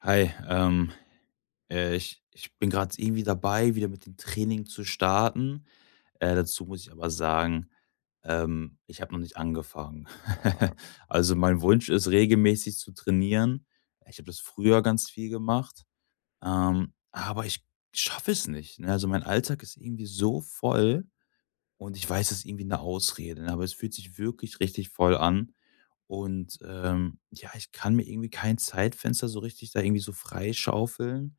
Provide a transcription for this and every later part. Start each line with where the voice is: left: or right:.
left: Hi, ich bin gerade irgendwie dabei, wieder mit dem Training zu starten. Dazu muss ich aber sagen, ich habe noch nicht angefangen. Also mein Wunsch ist, regelmäßig zu trainieren. Ich habe das früher ganz viel gemacht, aber ich schaffe es nicht. Ne? Also mein Alltag ist irgendwie so voll, und ich weiß, es ist irgendwie eine Ausrede, ne, aber es fühlt sich wirklich richtig voll an. Und ja, ich kann mir irgendwie kein Zeitfenster so richtig da irgendwie so freischaufeln,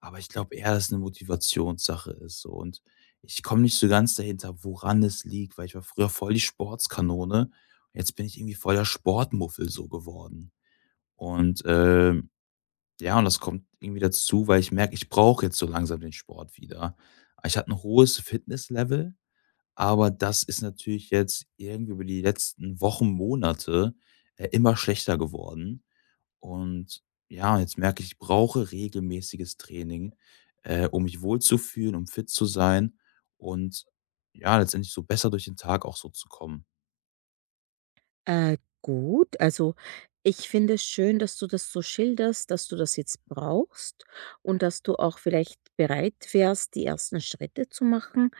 left: aber ich glaube eher, dass es 'ne Motivationssache ist so. Und ich komme nicht so ganz dahinter, woran es liegt, weil ich war früher voll die Sportskanone. Jetzt bin ich irgendwie voll der Sportmuffel so geworden. Und ja, und das kommt irgendwie dazu, weil ich merke, ich brauche jetzt so langsam den Sport wieder. Ich hatte ein hohes Fitnesslevel, aber das ist natürlich jetzt irgendwie über die letzten Wochen, Monate, immer schlechter geworden. Und ja, jetzt merke ich, ich brauche regelmäßiges Training, um mich wohlzufühlen, um fit zu sein und ja, letztendlich so besser durch den Tag auch so zu kommen.
right: Gut, also ich finde es schön, dass du das so schilderst, dass du das jetzt brauchst und dass du auch vielleicht bereit wärst, die ersten Schritte zu machen.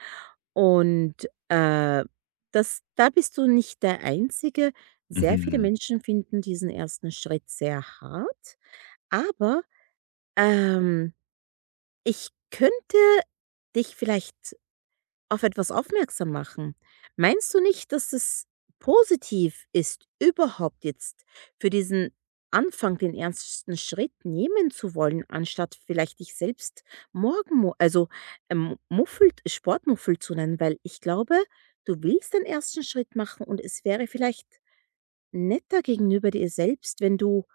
right: Und äh, Da bist du nicht der Einzige. Sehr viele
left: Mhm,
right: Menschen finden diesen ersten Schritt sehr hart. Aber ähm, Ich könnte dich vielleicht auf etwas aufmerksam machen. Meinst du nicht, dass es positiv ist, überhaupt jetzt für diesen Anfang den ersten Schritt nehmen zu wollen, anstatt vielleicht dich selbst morgen, also Muffel, Sportmuffel zu nennen, weil ich glaube, du willst den ersten Schritt machen und es wäre vielleicht netter gegenüber dir selbst, wenn du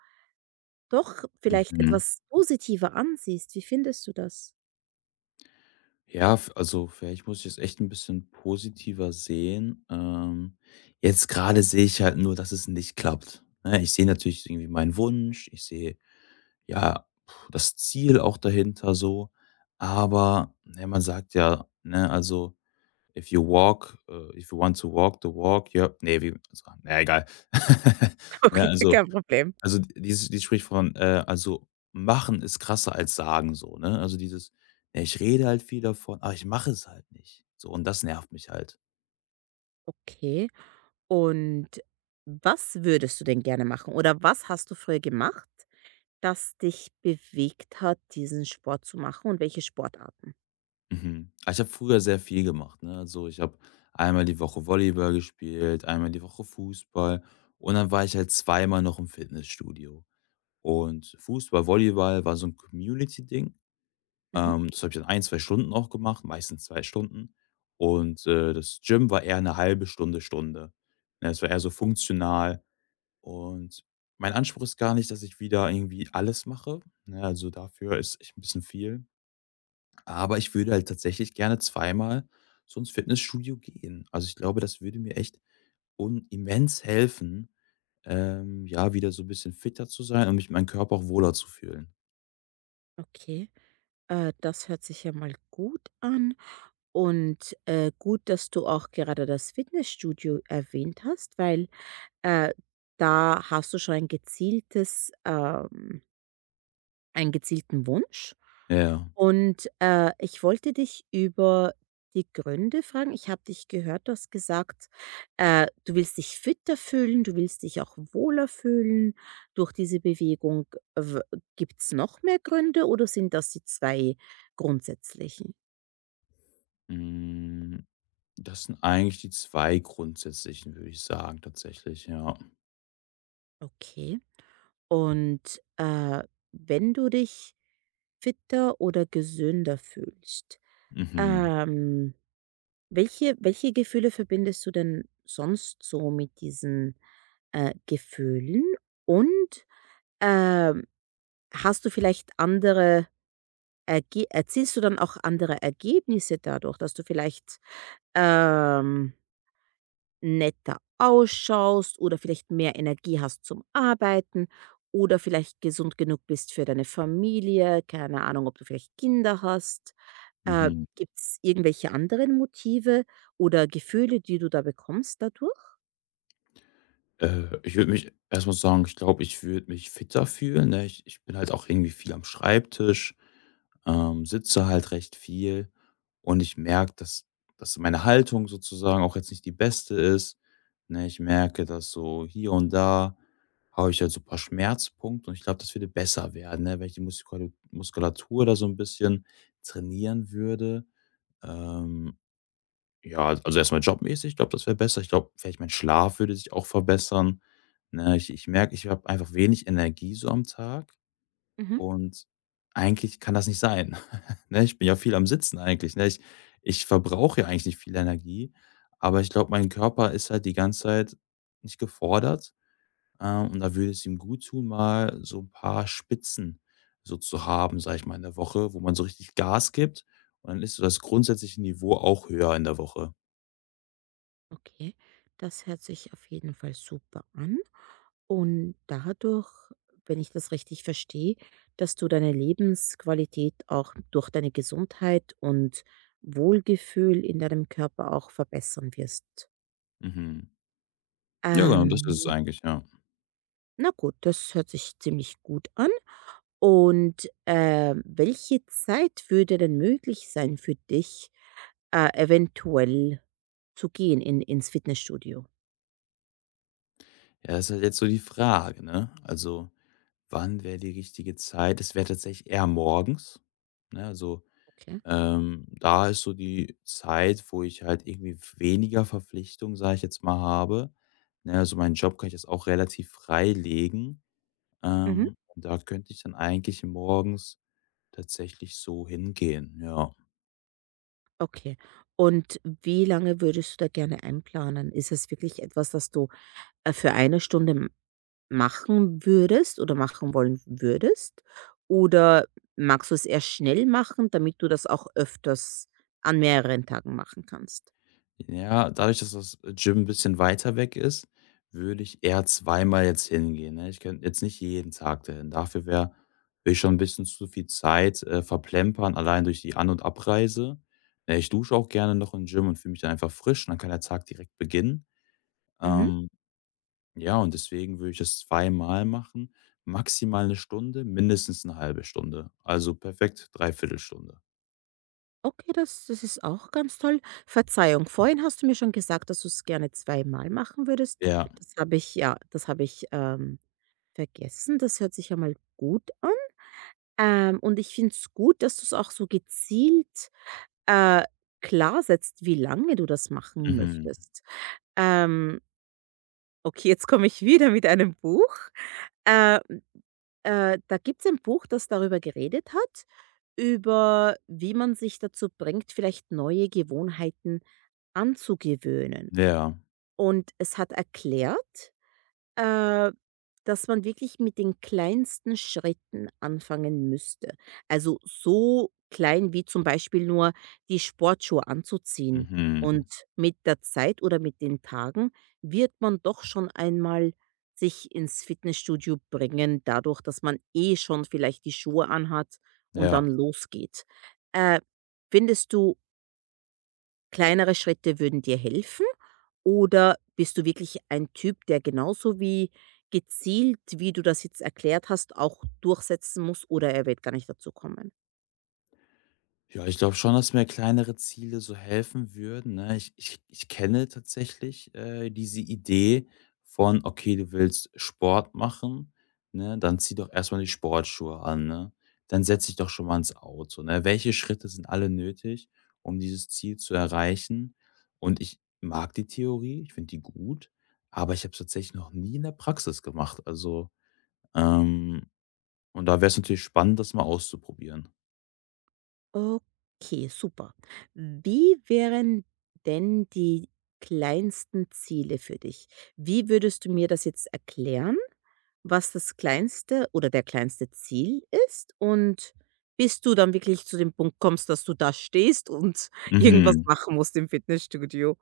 right: doch vielleicht
left: mhm.
right: etwas positiver ansiehst. Wie findest du das?
left: Ja, f also vielleicht muss ich es echt ein bisschen positiver sehen. Jetzt gerade sehe ich halt nur, dass es nicht klappt, ne? Ich sehe natürlich irgendwie meinen Wunsch, ich sehe ja, puh, das Ziel auch dahinter so. Aber, ne, man sagt ja, ne, also if you walk, if you want to walk the walk, ja, ne, wie, also, na egal. Ne,
right: Okay, kein Problem.
left: also dieses Sprichwort von, also machen ist krasser als sagen so, ne? Also dieses, ja, ich rede halt viel davon, aber ich mache es halt nicht. So und das nervt mich halt.
right: Okay. Und was würdest du denn gerne machen oder was hast du früher gemacht, das dich bewegt hat, diesen Sport zu machen und welche Sportarten?
left: Mhm. Ah, ich habe früher sehr viel gemacht, ne? Also, ich habe einmal die Woche Volleyball gespielt, einmal die Woche Fußball und dann war ich halt zweimal noch im Fitnessstudio. Und Fußball, Volleyball war so ein Community-Ding.
right: Mhm.
left: Das habe ich dann ein, 2 Stunden auch gemacht, meistens 2 Stunden. Und das Gym war eher eine halbe Stunde, Stunde. Ne, es war eher so funktional und mein Anspruch ist gar nicht, dass ich wieder irgendwie alles mache, ne? Also, dafür ist echt ein bisschen viel. Aber ich würde halt tatsächlich gerne zweimal so ins Fitnessstudio gehen. Also, ich glaube, das würde mir echt un immens helfen, ja, wieder so ein bisschen fitter zu sein und mich meinen Körper auch wohler zu fühlen.
right: Okay, das hört sich ja mal gut an und gut, dass du auch gerade das Fitnessstudio erwähnt hast, weil, äh, da hast du schon ein gezieltes, einen gezielten Wunsch.
left: Ja.
right: Und ich wollte dich über die Gründe fragen. Ich habe dich gehört, du hast gesagt, du willst dich fitter fühlen, du willst dich auch wohler fühlen durch diese Bewegung. Gibt es noch mehr Gründe oder sind das die zwei grundsätzlichen?
left: Hm, das sind eigentlich die 2 grundsätzlichen, würde ich sagen, tatsächlich, ja.
right: Okay. Und wenn du dich fitter oder gesünder fühlst,
left: Mhm.
right: ähm welche Gefühle verbindest du denn sonst so mit diesen Gefühlen? Und, ähm, hast du vielleicht andere Erge erzielst du dann auch andere Ergebnisse dadurch, dass du vielleicht, ähm, netter ausschaust oder vielleicht mehr Energie hast zum Arbeiten oder vielleicht gesund genug bist für deine Familie? Keine Ahnung, ob du vielleicht Kinder hast?
left: Mhm.
right: Gibt es irgendwelche anderen Motive oder Gefühle, die du da bekommst dadurch?
left: Ich würde mich erstmal sagen, ich glaube, ich würde mich fitter fühlen, ne? Ich bin halt auch irgendwie viel am Schreibtisch, sitze halt recht viel und ich merke, dass meine Haltung sozusagen auch jetzt nicht die beste ist, ne? Ich merke, dass so hier und da habe ich halt so ein paar Schmerzpunkte und ich glaube, das würde besser werden, ne, wenn ich die Muskulatur da so ein bisschen trainieren würde. Ähm ja, also erstmal jobmäßig, ich glaube, das wäre besser. Ich glaube, vielleicht mein Schlaf würde sich auch verbessern. Ne, ich merke, ich habe einfach wenig Energie so am Tag
right: Mhm.
left: und eigentlich kann das nicht sein. Ne, ich bin ja viel am Sitzen eigentlich, ne? Ich verbrauche ja eigentlich nicht viel Energie, aber ich glaube, mein Körper ist halt die ganze Zeit nicht gefordert, und da würde es ihm gut tun, mal so ein paar Spitzen so zu haben, sage ich mal, in der Woche, wo man so richtig Gas gibt und dann ist so das grundsätzliche Niveau auch höher in der Woche.
right: Okay, das hört sich auf jeden Fall super an. Und dadurch, wenn ich das richtig verstehe, dass du deine Lebensqualität auch durch deine Gesundheit und Wohlgefühl in deinem Körper auch verbessern wirst.
left: Mhm. Ja, genau, das ist es
right: Ähm,
left: eigentlich, ja.
right: na gut, das hört sich ziemlich gut an. Und welche Zeit würde denn möglich sein für dich, eventuell zu gehen in ins Fitnessstudio?
left: Ja, das ist halt jetzt so die Frage, ne? Also, wann wäre die richtige Zeit? Es wäre tatsächlich eher morgens, ne? Also,
right: Okay.
left: da ist so die Zeit, wo ich halt irgendwie weniger Verpflichtung, sage ich jetzt mal, habe. Ne, also meinen Job kann ich jetzt auch relativ frei legen.
right: Mhm.
left: Und da könnte ich dann eigentlich morgens tatsächlich so hingehen, ja.
right: Okay. Und wie lange würdest du da gerne einplanen? Ist das wirklich etwas, das du, für eine Stunde m machen würdest oder machen wollen würdest? Oder magst du es eher schnell machen, damit du das auch öfters an mehreren Tagen machen kannst?
left: Ja, dadurch, dass das Gym ein bisschen weiter weg ist, würde ich eher zweimal jetzt hingehen, ne? Ich könnte jetzt nicht jeden Tag dahin. Dafür wäre würde ich schon ein bisschen zu viel Zeit, verplempern, allein durch die An und Abreise. Ich dusche auch gerne noch im Gym und fühle mich dann einfach frisch und dann kann der Tag direkt beginnen.
right: Mhm.
left: Ähm, ja, und deswegen würde ich das zweimal machen, maximal eine Stunde, mindestens eine halbe Stunde. Also perfekt 3 Stunde.
right: Okay, das ist auch ganz toll. Verzeihung, vorhin hast du mir schon gesagt, dass du es gerne zweimal machen würdest.
left: Ja,
right: Das habe ich vergessen. Das hört sich ja mal gut an. Und ich finde es gut, dass du es auch so gezielt, äh, klar setzt, wie lange du das machen
left: mhm.
right: möchtest. Ähm, okay, jetzt komme ich wieder mit einem Buch. Äh Da gibt es ein Buch, das darüber geredet hat, über wie man sich dazu bringt, vielleicht neue Gewohnheiten anzugewöhnen.
left: Ja,
right: Und es hat erklärt, äh, dass man wirklich mit den kleinsten Schritten anfangen müsste. Also, so klein wie zum Beispiel nur die Sportschuhe anzuziehen.
left: mhm.
right: Und mit der Zeit oder mit den Tagen wird man doch schon einmal sich ins Fitnessstudio bringen, dadurch, dass man eh schon vielleicht die Schuhe anhat und
left: Ja.
right: dann losgeht. Äh, Findest du kleinere Schritte würden dir helfen? Oder bist du wirklich ein Typ, der genauso wie gezielt, wie du das jetzt erklärt hast, auch durchsetzen muss oder er wird gar nicht dazu kommen?
left: Ja, ich glaube schon, dass mir kleinere Ziele so helfen würden, ne? Ich kenne tatsächlich, diese Idee von: „Okay, du willst Sport machen, ne? Dann zieh doch erstmal die Sportschuhe an, ne? Dann setz dich doch schon mal ins Auto, ne? Welche Schritte sind alle nötig, um dieses Ziel zu erreichen?“ Und ich mag die Theorie, ich finde die gut, aber ich habe es tatsächlich noch nie in der Praxis gemacht. Also, ähm, und da wäre es natürlich spannend, das mal auszuprobieren.
right: Okay, super. Wie wären denn die kleinsten Ziele für dich? Wie würdest du mir das jetzt erklären, was das kleinste oder der kleinste Ziel ist? Und bis du dann wirklich zu dem Punkt kommst, dass du da stehst und irgendwas
left: Mhm.
right: machen musst im Fitnessstudio?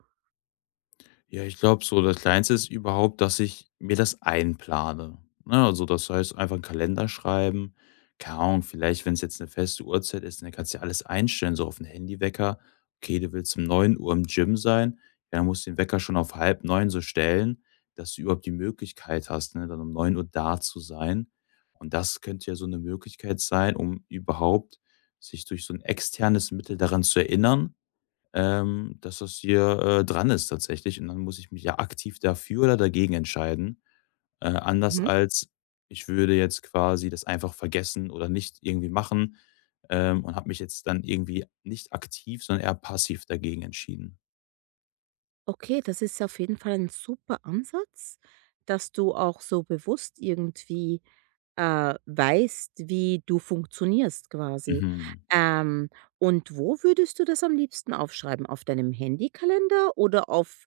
left: Ja, ich glaube so, das Kleinste ist überhaupt, dass ich mir das einplane. Ne? Also das heißt, einfach 'n Kalender schreiben. Keine Ahnung, vielleicht, wenn es jetzt eine feste Uhrzeit ist, dann kannst du ja alles einstellen, so auf den Handywecker. Okay, du willst um neun Uhr im Gym sein, ja, dann musst du den Wecker schon auf halb neun so stellen, dass du überhaupt die Möglichkeit hast, ne, dann um neun Uhr da zu sein. Und das könnte ja so eine Möglichkeit sein, um überhaupt sich durch so ein externes Mittel daran zu erinnern, dass das hier, dran ist tatsächlich. Und dann muss ich mich ja aktiv dafür oder dagegen entscheiden. Anders
right: Mhm.
left: als ich würde jetzt quasi das einfach vergessen oder nicht irgendwie machen, und habe mich jetzt dann irgendwie nicht aktiv, sondern eher passiv dagegen entschieden.
right: Okay, das ist auf jeden Fall ein super Ansatz, dass du auch so bewusst irgendwie weißt, wie du funktionierst quasi.
left: Mhm.
right: Ähm, und wo würdest du das am liebsten aufschreiben? Auf deinem Handykalender oder auf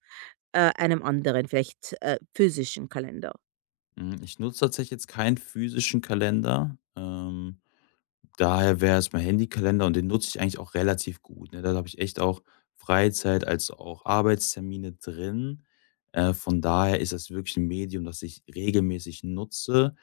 right: äh, einem anderen, vielleicht physischen Kalender?
left: Hm, ich nutze tatsächlich jetzt keinen physischen Kalender. Daher wäre es mein Handykalender und den nutze ich eigentlich auch relativ gut, ne? Da habe ich echt auch Freizeit als auch Arbeitstermine drin. Von daher ist das wirklich ein Medium, das ich regelmäßig nutze.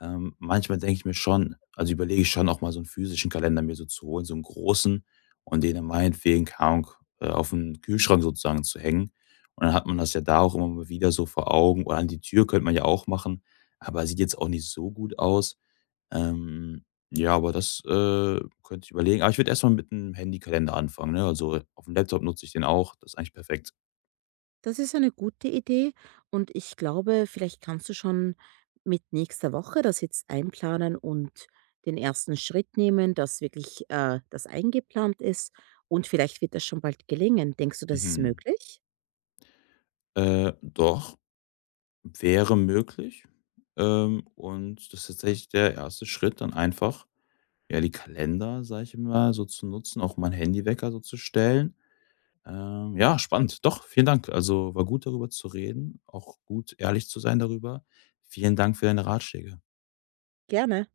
left: Manchmal denke ich mir schon also, überlege ich schon auch mal so einen physischen Kalender mir so zu holen, so 'n großen und den dann meinetwegen, keine Ahnung, auf den Kühlschrank sozusagen zu hängen. Und dann hat man das ja da auch immer mal wieder so vor Augen oder an die Tür könnte man ja auch machen, aber sieht jetzt auch nicht so gut aus. Ähm, ja, aber das, könnte ich überlegen. Aber ich würde erstmal mit 'nem Handykalender anfangen, ne? Also, auf dem Laptop nutze ich den auch. Das ist eigentlich perfekt.
right: Das ist eine gute Idee und ich glaube, vielleicht kannst du schon mit nächster Woche das jetzt einplanen und den ersten Schritt nehmen, dass wirklich das eingeplant ist und vielleicht wird das schon bald gelingen. Denkst du, das ist
left: Mhm.
right: möglich?
left: Doch, wäre möglich. Und das ist tatsächlich der erste Schritt, dann einfach, ja, die Kalender, sage ich mal, so zu nutzen, auch mein Handywecker so zu stellen. Ja, spannend. Doch, vielen Dank. Also, war gut, darüber zu reden, auch gut ehrlich zu sein darüber. Vielen Dank für deine Ratschläge.
right: Gerne.